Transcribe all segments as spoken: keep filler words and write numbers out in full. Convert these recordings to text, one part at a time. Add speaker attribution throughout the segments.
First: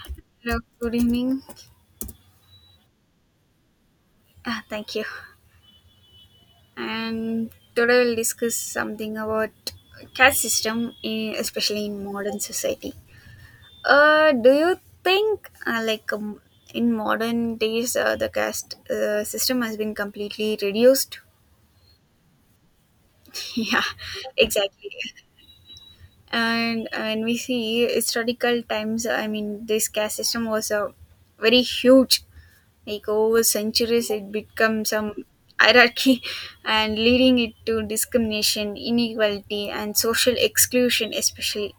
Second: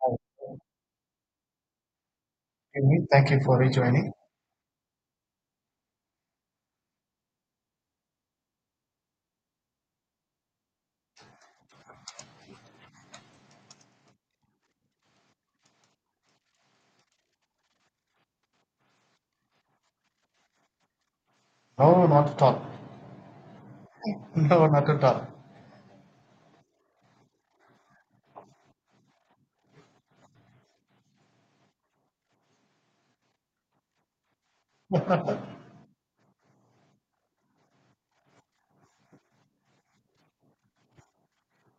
Speaker 1: Okay,
Speaker 2: Hello, good evening.
Speaker 1: thank you for rejoining.
Speaker 2: Ah, thank you. And today we'll discuss something about caste system, in, especially in modern society. Uh, do you think uh, like um, in modern days uh, the caste uh, system has been completely reduced?
Speaker 1: No, not at all.
Speaker 2: Yeah,
Speaker 1: No, not
Speaker 2: exactly.
Speaker 1: at all.
Speaker 2: And uh, when we see historical times, I mean, this caste system was a very huge. Like, over centuries, it becomes some hierarchy and leading it to discrimination, inequality, and social exclusion, especially.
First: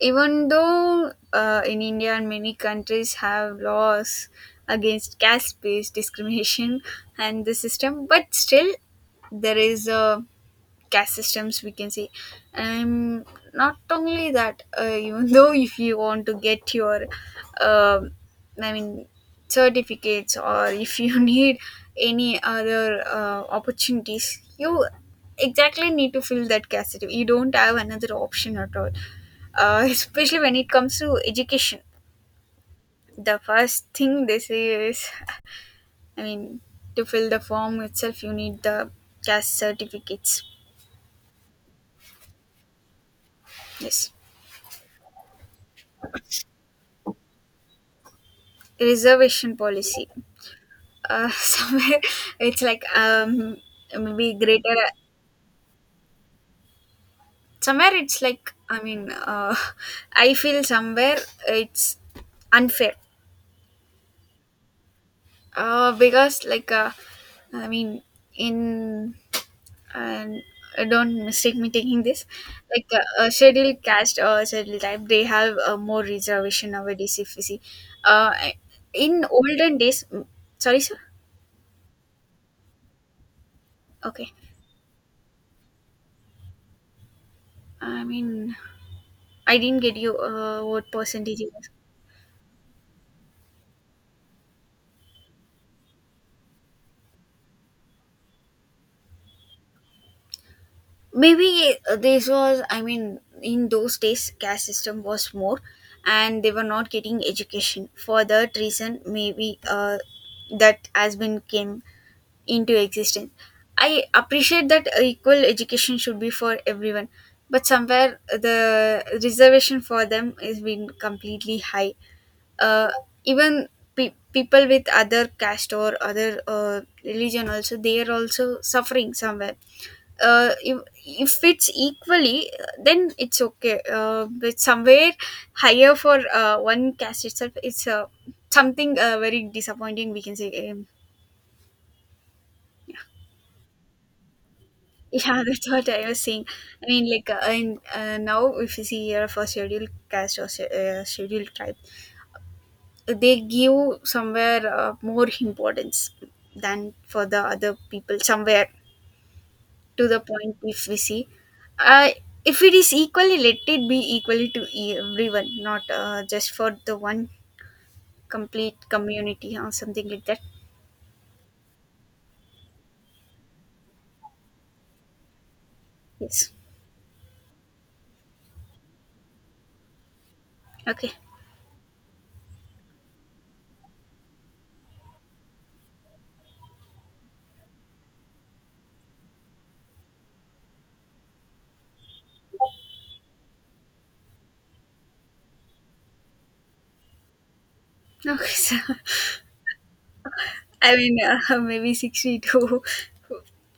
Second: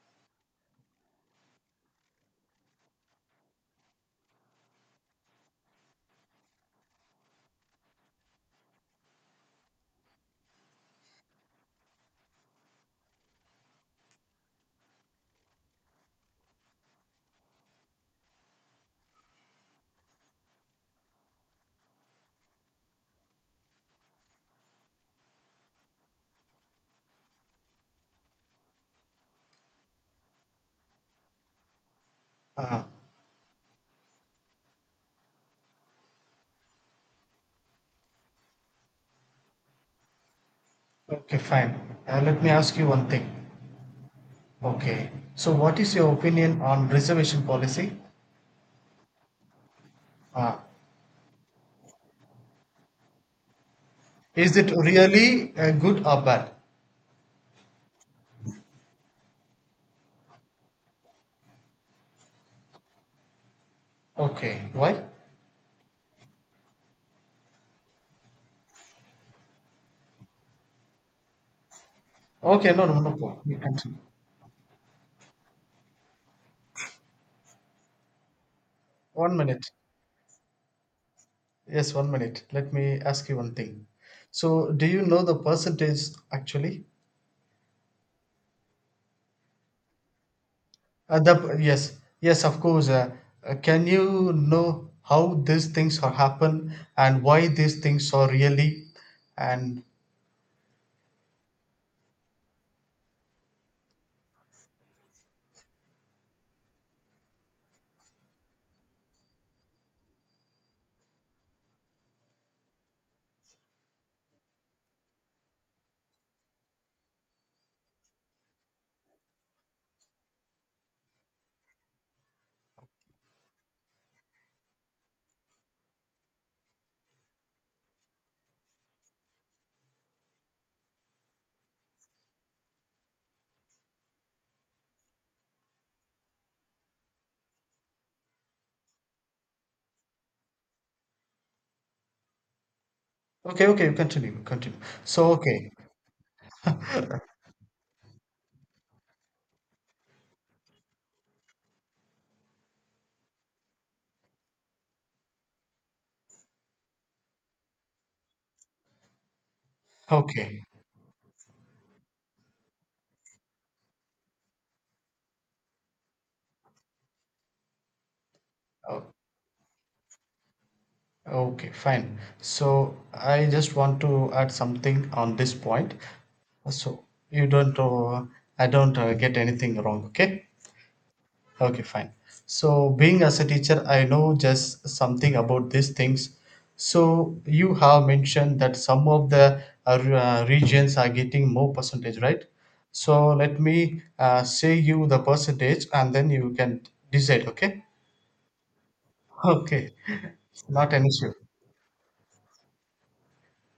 Speaker 2: Even though uh, in India and many countries have laws against caste based discrimination and the system, but still there is a caste systems, we can say, and not only that uh, even though if you want to get your um i mean certificates, or if you need any other uh, opportunities, you exactly need to fill that caste system. You don't have another option at all, uh, especially when it comes to education.
Speaker 1: Uh,
Speaker 2: The first thing they say is, i mean to fill the form itself, you need the caste certificates.
Speaker 1: okay, fine. Uh, let me ask you one thing.
Speaker 2: Yes.
Speaker 1: Okay. So, what is your opinion on reservation policy?
Speaker 2: Reservation policy.
Speaker 1: Uh,
Speaker 2: Uh, somewhere it's like, um, maybe
Speaker 1: is it
Speaker 2: greater.
Speaker 1: really uh, good or bad?
Speaker 2: Somewhere it's like, I mean, uh, I feel somewhere it's unfair.
Speaker 1: Okay. Why?
Speaker 2: Uh, because like uh, I mean, in and uh, don't mistake me taking this,
Speaker 1: Okay. No,
Speaker 2: like
Speaker 1: no, no,
Speaker 2: uh, a
Speaker 1: no. You
Speaker 2: scheduled
Speaker 1: continue.
Speaker 2: caste or scheduled type, they have uh, more reservation nowadays, if you see, uh, in
Speaker 1: One minute.
Speaker 2: olden days. Sorry, sir.
Speaker 1: Yes, one minute. Let me ask you one thing.
Speaker 2: Okay.
Speaker 1: So, do you know the percentage actually?
Speaker 2: I mean, I didn't get you, uh, what
Speaker 1: Uh,
Speaker 2: percentage it
Speaker 1: the,
Speaker 2: was.
Speaker 1: yes, yes, of course. Uh, uh, can you know how these things are happen and why these things are really? And
Speaker 2: Maybe uh, this was, I mean, in those days, caste system was more, and they were not getting education. For that reason, maybe uh, that has been came into existence. I appreciate that uh, equal education should be for everyone, but somewhere the reservation for them has been completely high. uh, even pe- people with other caste or other uh, religion also, they are also suffering somewhere. uh, if, if it's equally, uh, then it's okay, uh, but somewhere higher for uh, one caste itself, it's uh, something uh, very disappointing, we can say. um,
Speaker 1: okay, okay, continue, continue. So
Speaker 2: yeah, that's
Speaker 1: okay,
Speaker 2: what I was saying. I mean, like uh, in, uh, now if you see here, for scheduled caste or sch- uh, scheduled tribe, they give somewhere uh, more importance than for the other people somewhere, to the point,
Speaker 1: okay,
Speaker 2: if we see, uh, if it is equally, let it be equally to e- everyone, not uh, just for the one complete
Speaker 1: o-
Speaker 2: community or something like that.
Speaker 1: okay, fine. So I just want to add something on this point.
Speaker 2: Yes.
Speaker 1: So you don't, uh, I don't uh, get anything wrong. Okay.
Speaker 2: Okay.
Speaker 1: Okay, fine. So, being as a teacher, I know just something about these things. So, you have mentioned that some of the uh, re- uh, regions are getting more percentage, right? So, let me uh, say you the percentage and then you can decide, okay?
Speaker 2: Okay. So,
Speaker 1: Okay,
Speaker 2: I
Speaker 1: not an
Speaker 2: mean,
Speaker 1: issue.
Speaker 2: uh, maybe sixty to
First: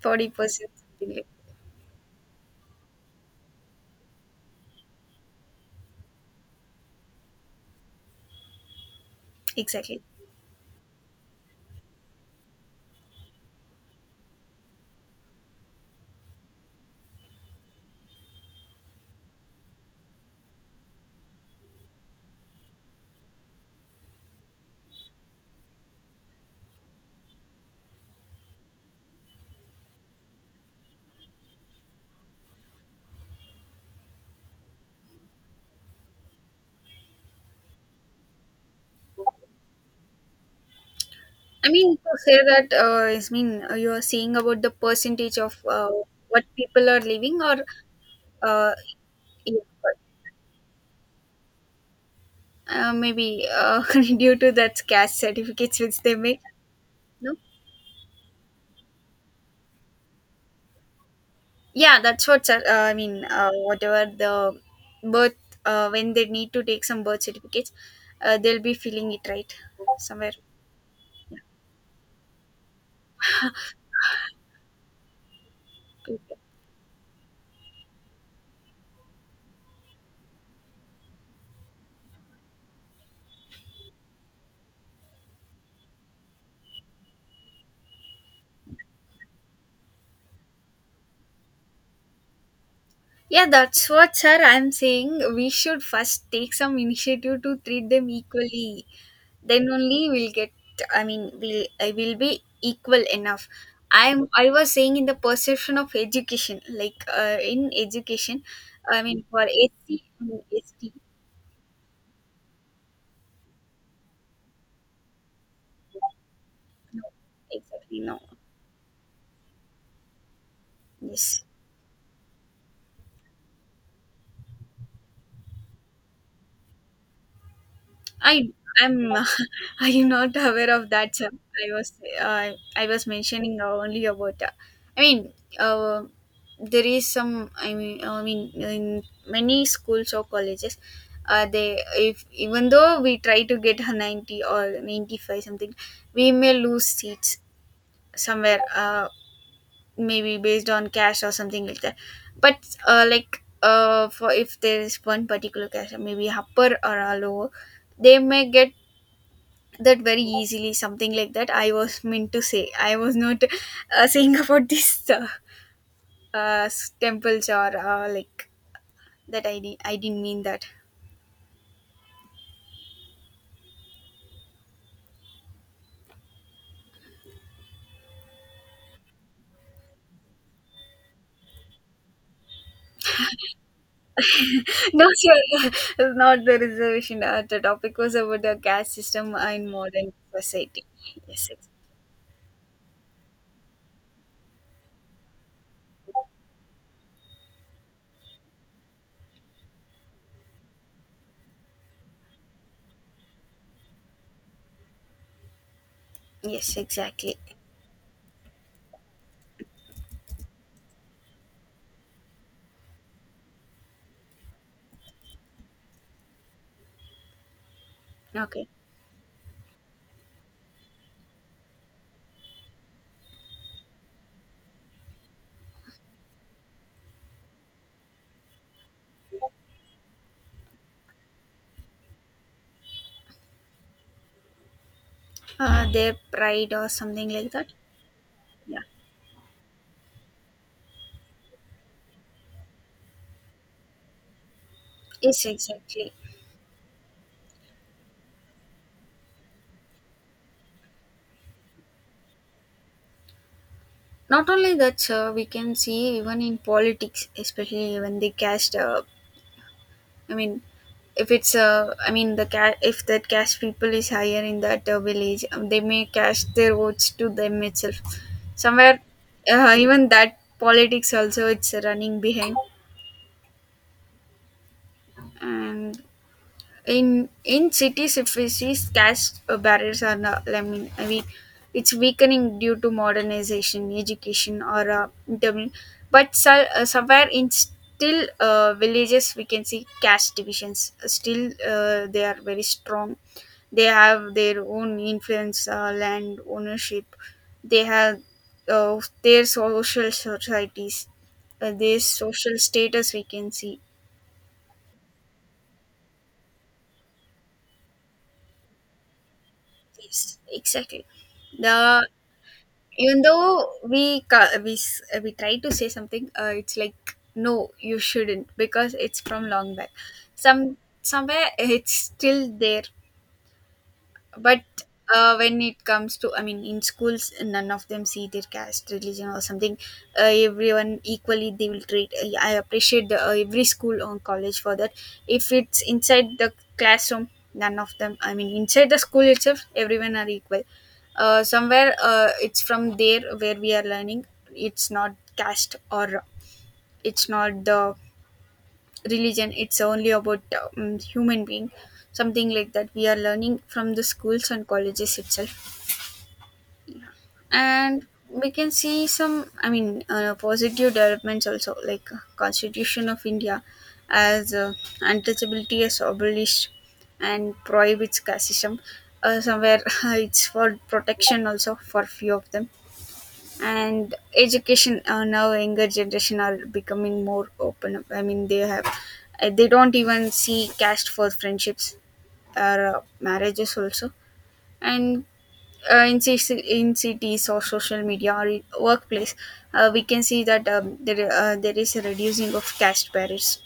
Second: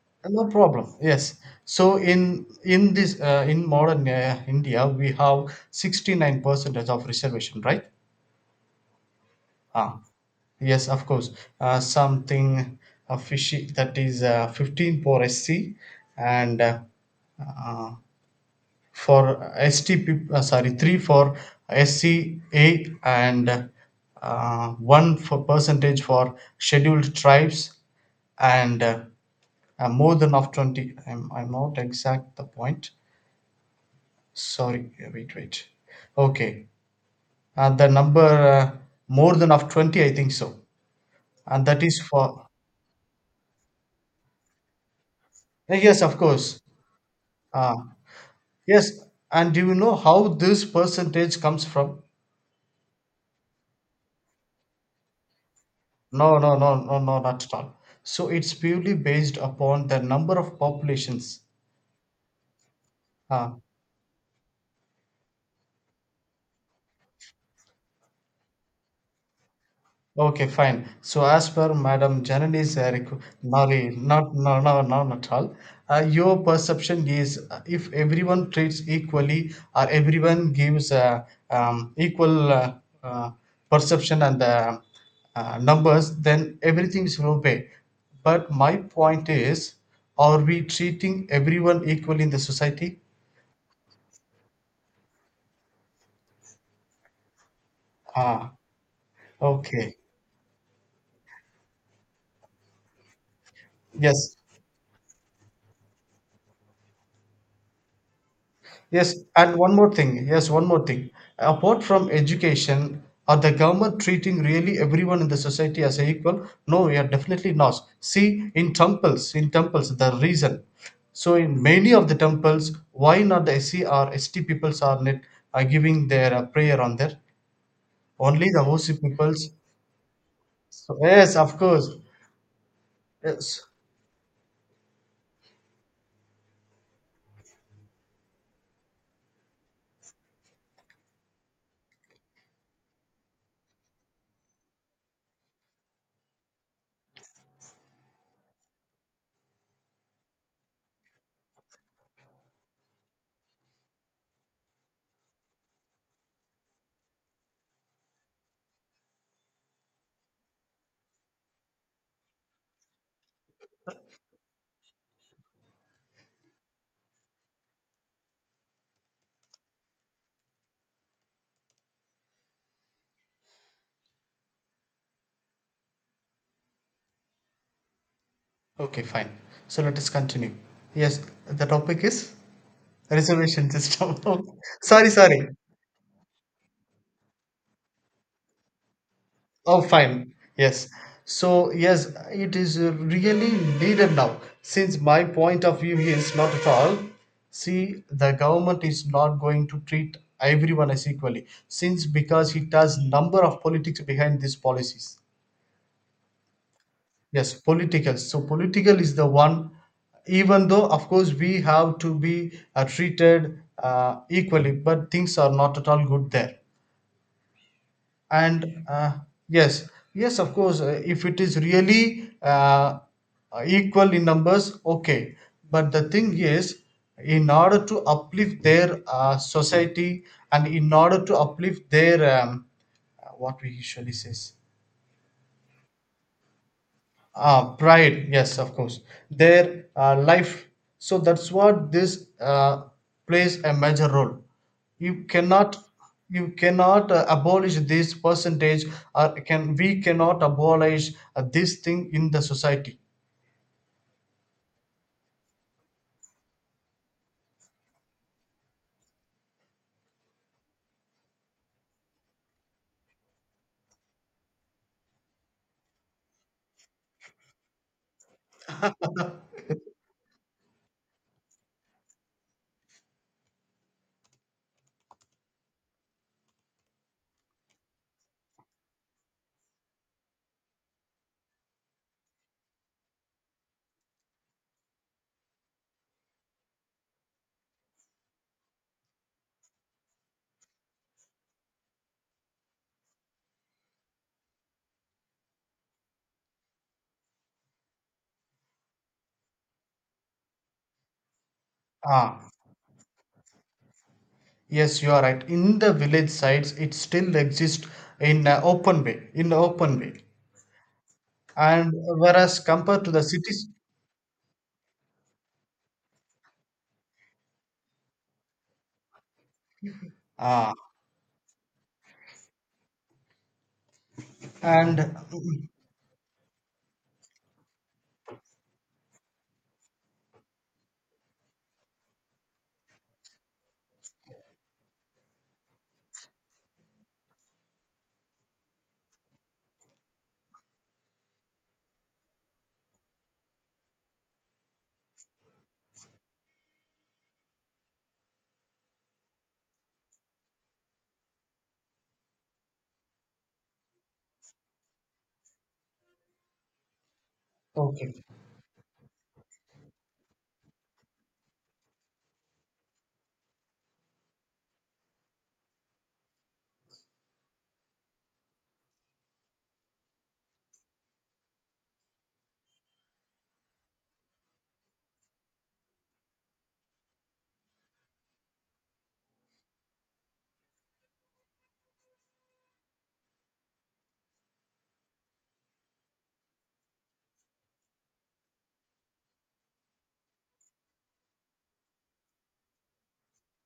Speaker 2: 40
Speaker 1: No
Speaker 2: percent
Speaker 1: problem.
Speaker 2: something like.
Speaker 1: Yes. So, in in this uh, in modern uh, India, we have sixty-nine percent of reservation, right?
Speaker 2: Exactly.
Speaker 1: Ah. Yes, of course. Uh, something uh, fishy, that is uh, fifteen for S C and uh, uh, for S T, peop- uh, sorry, three for S C A and uh, one for percentage for scheduled tribes and uh, uh, more than of twenty. I'm, I'm not exact the point. Sorry, wait, wait. Okay. Uh, the number, uh, more than of twenty, I think so. And
Speaker 2: I
Speaker 1: that
Speaker 2: mean,
Speaker 1: is
Speaker 2: to say
Speaker 1: for,
Speaker 2: that, uh, I mean, uh, you are saying about the percentage of uh,
Speaker 1: yes, of
Speaker 2: what
Speaker 1: course.
Speaker 2: people are living, or
Speaker 1: Uh,
Speaker 2: uh,
Speaker 1: Yes, and
Speaker 2: yeah,
Speaker 1: do you
Speaker 2: but
Speaker 1: know how this percentage comes from?
Speaker 2: uh, maybe uh, due to that cash certificates which they
Speaker 1: No,
Speaker 2: make.
Speaker 1: no, no, no, no,
Speaker 2: No,
Speaker 1: not at all. So it's purely based upon the number of populations.
Speaker 2: yeah, that's what uh, I mean. Uh,
Speaker 1: Uh,
Speaker 2: whatever the birth, uh, when they need to take some birth certificates, uh, they'll be filling it, right, somewhere.
Speaker 1: Okay, fine. So
Speaker 2: Yeah.
Speaker 1: as per Madam Janani's uh, requ- Nari, not no, no, no, not at all. Uh,
Speaker 2: Okay.
Speaker 1: your perception is, uh, if everyone treats equally or everyone gives uh, um, equal uh, uh, perception and uh, uh, numbers, then everything is okay. But my point is, are we treating everyone equally in the society?
Speaker 2: Yeah, that's what, sir, I'm saying. We should first take some initiative to treat them
Speaker 1: Ah,
Speaker 2: equally, then
Speaker 1: okay.
Speaker 2: only we'll get, I mean, we'll I will be equal enough. i'm
Speaker 1: Yes.
Speaker 2: i was saying in the perception of education, like uh, in education, I
Speaker 1: Yes,
Speaker 2: mean, for
Speaker 1: and one
Speaker 2: SC
Speaker 1: more thing.
Speaker 2: and
Speaker 1: Yes, one more
Speaker 2: ST.
Speaker 1: thing. Apart from education, are the government treating really everyone in the society as a equal? No, we
Speaker 2: No,
Speaker 1: are definitely not.
Speaker 2: exactly. No.
Speaker 1: See, in temples, in temples, the reason. So,
Speaker 2: Yes.
Speaker 1: in many of the temples, why not the S C or S T peoples are not are giving their uh, prayer on there? Only
Speaker 2: I
Speaker 1: the O C
Speaker 2: am,
Speaker 1: peoples.
Speaker 2: I am not aware of
Speaker 1: So,
Speaker 2: that, sir.
Speaker 1: yes, of
Speaker 2: I
Speaker 1: course.
Speaker 2: was uh, I was mentioning
Speaker 1: Yes.
Speaker 2: only about. Uh, I mean, uh, there is some. I mean, I mean, in many schools or colleges, uh, they if even though we try to get a ninety or ninety five, something, we may lose seats somewhere. Uh, maybe based on cash or something like that. But uh, like uh, for if there is one particular cash, maybe upper or a lower, they may get that very easily, something like that, I was meant to say. I was not uh, saying about this uh, uh, s- temples or uh, like that. I, di- I didn't mean that.
Speaker 1: Okay, fine. So let us continue. Yes, the topic is reservation system.
Speaker 2: No,
Speaker 1: Sorry, sorry.
Speaker 2: sure. It's not the reservation, uh, the topic was about the caste system in
Speaker 1: Oh,
Speaker 2: modern
Speaker 1: fine.
Speaker 2: society.
Speaker 1: Yes.
Speaker 2: Yes, ex-
Speaker 1: So, yes, it is uh, really needed now. Since my point of view is not at all, see, the government is not going to treat everyone as equally. Since because it has number of politics behind these policies.
Speaker 2: yes, exactly.
Speaker 1: Yes, political. So, political is the one, even though, of course, we have to be uh, treated uh, equally, but things are not at all good there.
Speaker 2: Okay.
Speaker 1: and uh, yes, yes, of course, uh, if it is really uh, uh, equal in numbers, okay. But the thing is, in order to uplift their uh, society and in order to uplift their um, uh, what we usually says.
Speaker 2: Uh, their pride or something like that.
Speaker 1: Ah, pride. Yes, of
Speaker 2: Yeah.
Speaker 1: course. Their uh, life. So that's what this uh, plays a major role. You
Speaker 2: Yes,
Speaker 1: cannot,
Speaker 2: exactly.
Speaker 1: you cannot uh, abolish this percentage, or can we cannot abolish uh, this thing in the society.
Speaker 2: Not only that, sir, we can see even in politics, especially when they cast, uh, I mean, if it's uh, I mean the ca- if that cash people is higher in that uh, village, um, they may cash their votes to them itself. Somewhere, uh, even that politics also it's running behind, and in in cities, if we see, cash uh, barriers are not, I mean, I mean, it's weakening due to modernization, education, or uh, intermin- but so, uh, somewhere, in still uh, villages, we can see caste divisions. Uh, still uh, they are very strong. They have their own influence, uh, land ownership. They have uh, their social societies, uh, their
Speaker 1: Ah,
Speaker 2: social status, we can see.
Speaker 1: yes, you are right. In the village sites, it still exists in an open way, in the open way,
Speaker 2: Yes, exactly.
Speaker 1: and
Speaker 2: The,
Speaker 1: whereas compared to
Speaker 2: even
Speaker 1: the cities,
Speaker 2: though we ca- we s- uh, we try to say something, uh, it's like, no, you shouldn't, because it's from long back.
Speaker 1: ah,
Speaker 2: Some, somewhere it's still there. But
Speaker 1: and
Speaker 2: uh, when
Speaker 1: mm,
Speaker 2: it comes to, I mean, in schools, none of them see their caste, religion or something. Uh, everyone equally they will treat. i I appreciate the, uh, every school or college, for that. If it's inside the classroom, none of them, I mean, inside the school itself, everyone are equal. Uh, somewhere uh, it's from there where we are learning, it's not caste, or it's not the religion, it's only about, um, human being, something like that we are learning from the schools and colleges itself. And
Speaker 1: okay.
Speaker 2: we can see some, I mean, uh, positive developments also, like uh, Constitution of India, as uh, untouchability is abolished and prohibits casteism. Uh, somewhere it's for protection also for few of them. And education, uh, now younger generation are becoming more open up. I mean, they have uh, they don't even see caste for friendships or uh, marriages also. And uh, in, ci- in cities or social media or in workplace, uh, we can see that, um, there, uh, there is a reducing of caste barriers.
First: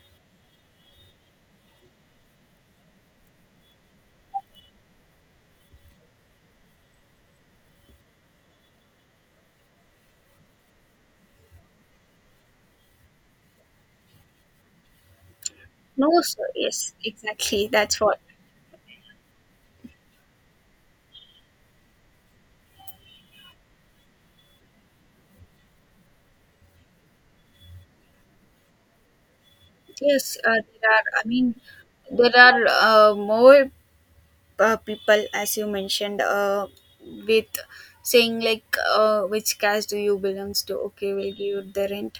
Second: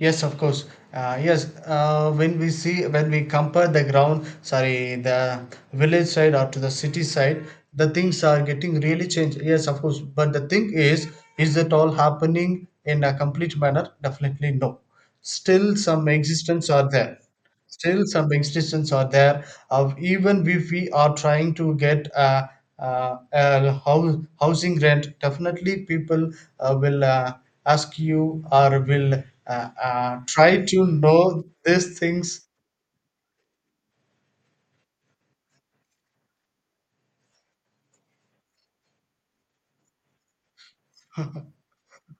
Speaker 1: Yes, of course. Uh, yes, uh, when we see when we compare the ground, sorry, the village side or to the city side, the things are getting really changed. Yes, of course. But the thing is, is it all happening in a complete manner? Definitely no. Still, some
Speaker 2: No, sir,
Speaker 1: existence are
Speaker 2: yes,
Speaker 1: there.
Speaker 2: exactly, that's
Speaker 1: Still,
Speaker 2: what.
Speaker 1: some restrictions are there. Of even if we are trying to get a, a, a house, housing rent, definitely people uh, will, uh, ask you or will uh, uh,
Speaker 2: Yes, uh,
Speaker 1: try to
Speaker 2: there are, I
Speaker 1: know
Speaker 2: mean,
Speaker 1: these
Speaker 2: there
Speaker 1: things.
Speaker 2: are uh, more uh, people, as you mentioned, uh, with saying like, uh, which caste do you belongs to, okay, we'll give you the rent,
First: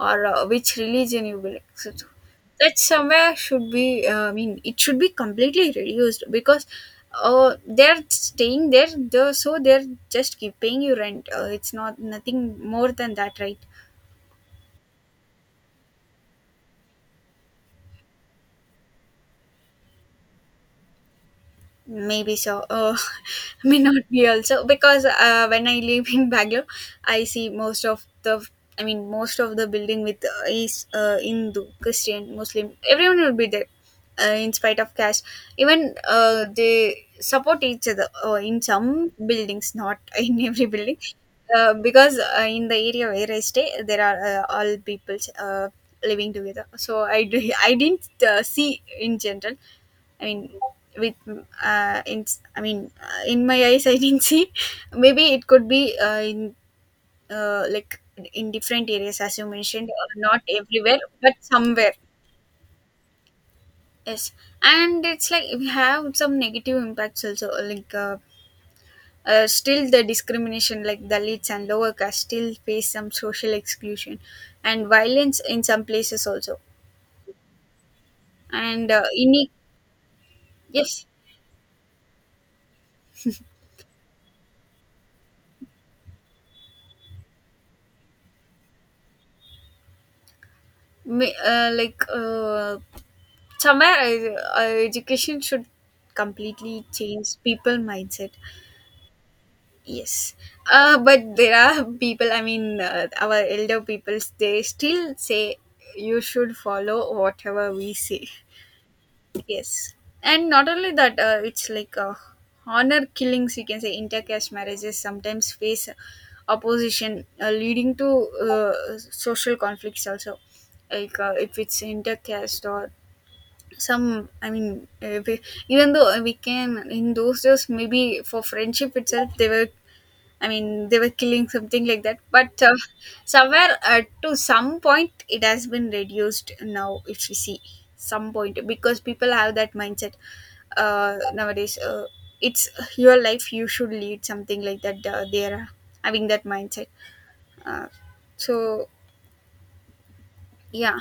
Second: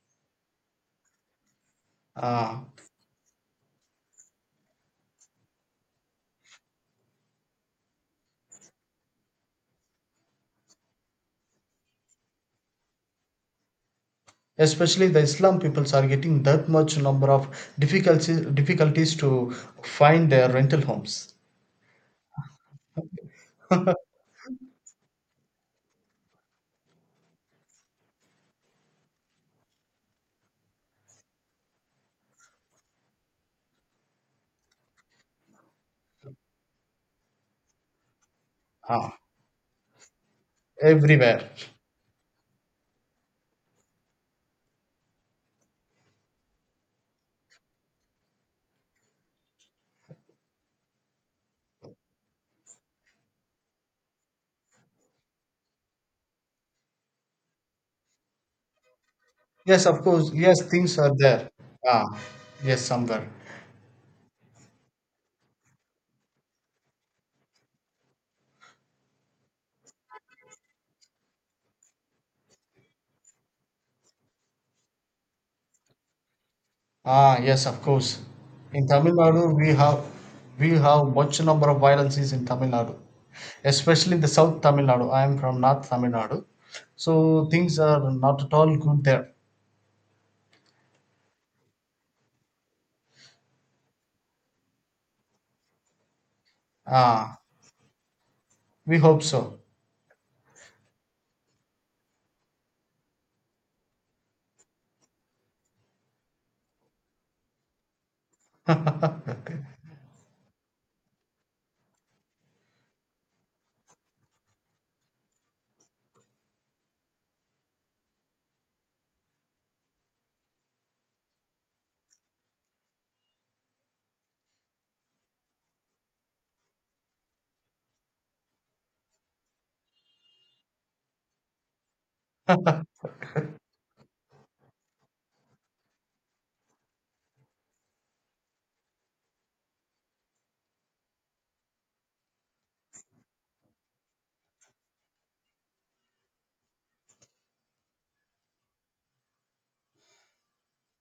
Speaker 2: or uh, which religion you belong to.
Speaker 1: Uh,
Speaker 2: That somewhere should be uh, I mean, it should be completely reduced, because uh, they're staying there though, so they're just keep paying you rent, uh, it's not, nothing more than that, right?
Speaker 1: especially the Islam peoples are getting that much number of difficulties difficulties to find their rental homes.
Speaker 2: Maybe so. Oh, may not be also, because uh, when I live in Bangalore, I see most of the, I mean, most of the building with uh, is uh, Hindu, Christian, Muslim. Everyone will be there, uh, in spite of caste. Even uh, they support each other uh, in some
Speaker 1: Ah,
Speaker 2: buildings, not in every building,
Speaker 1: everywhere.
Speaker 2: uh, because uh, in the area where I stay, there are uh, all peoples uh, living together. So I do, I didn't uh, see in general, I mean, with uh, in I mean, uh, in my eyes, I didn't see. Maybe it could be uh, in uh, like in different areas, as you
Speaker 1: Yes,
Speaker 2: mentioned,
Speaker 1: of
Speaker 2: or
Speaker 1: course.
Speaker 2: not
Speaker 1: Yes, things
Speaker 2: everywhere,
Speaker 1: are
Speaker 2: but
Speaker 1: there.
Speaker 2: somewhere.
Speaker 1: Ah, yes, somewhere.
Speaker 2: Yes, and it's like we have some negative impacts also, like. Uh, uh, still the discrimination, like dalits and lower caste, still face some social exclusion and violence in some places also.
Speaker 1: Ah, yes, of course. In
Speaker 2: And uh,
Speaker 1: Tamil Nadu,
Speaker 2: ini-
Speaker 1: we have we
Speaker 2: yes.
Speaker 1: have much number of violences in Tamil Nadu, especially in the South Tamil Nadu. I am from North Tamil Nadu, so things are not at all good there.
Speaker 2: Ma- uh, like uh, Somewhere I, uh, education should completely change
Speaker 1: Ah,
Speaker 2: people mindset.
Speaker 1: we hope so.
Speaker 2: Yes, uh, but there are people, I mean, uh, our elder people, they still say you should follow whatever we say. Yes, and not only that, uh, it's like uh, honor killings. You can say intercaste marriages sometimes face opposition, uh, leading to uh, social conflicts also. Like uh, if it's intercaste or some, I mean, uh, we, even though we can, in those days, maybe for friendship itself, they were, I mean, they were killing, something like that. But uh, somewhere uh, to some point, it has been reduced now, if you see, some point, because people have that mindset uh, nowadays. Uh, it's your life, you should lead, something like that. Uh, they are having that mindset. Uh, so, yeah.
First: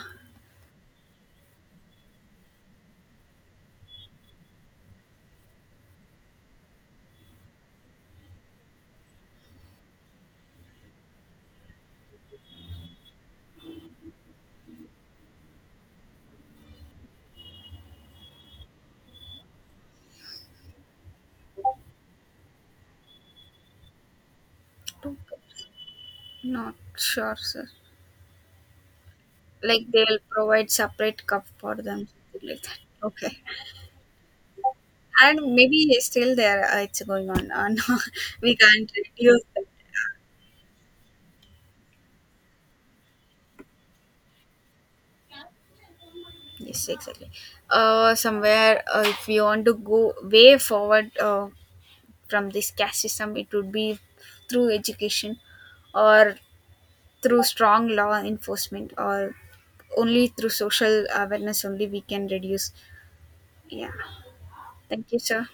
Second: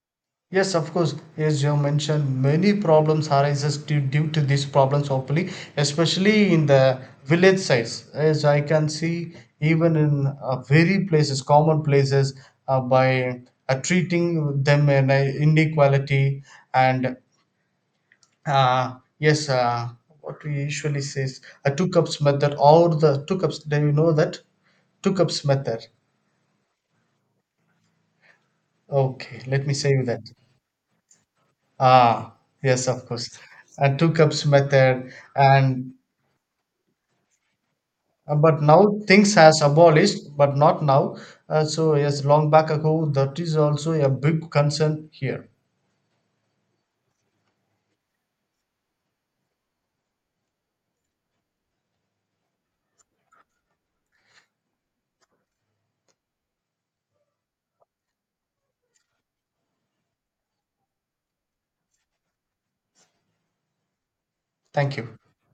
Speaker 1: Yes, of course. As you mentioned, many problems arises due, due to these problems. Hopefully, especially in the village sides, as I can see, even in uh, very places, common places, uh, by uh, treating them in a inequality and uh, yes, uh, what we usually say is a two cups method or the two cups. Do you know that two cups method?
Speaker 2: Not sure, sir.
Speaker 1: Okay, let me
Speaker 2: Like,
Speaker 1: say you
Speaker 2: they'll
Speaker 1: that.
Speaker 2: provide separate cup for them,
Speaker 1: Ah,
Speaker 2: something like that.
Speaker 1: yes, of course.
Speaker 2: Okay.
Speaker 1: And two cups method,
Speaker 2: And maybe
Speaker 1: and
Speaker 2: still there uh, it's going on. Uh, no,
Speaker 1: uh,
Speaker 2: we
Speaker 1: but
Speaker 2: can't
Speaker 1: now things
Speaker 2: reduce
Speaker 1: has
Speaker 2: that.
Speaker 1: abolished, but not now. Uh, so yes, long back ago, that is also a big concern here.
Speaker 2: Yes, exactly. Uh, somewhere, uh, if we want to go way forward uh, from this caste system, it would be through education, or through strong law enforcement, or only through social awareness, only we can reduce. Yeah.
Speaker 1: Thank
Speaker 2: Thank
Speaker 1: you.
Speaker 2: you, sir.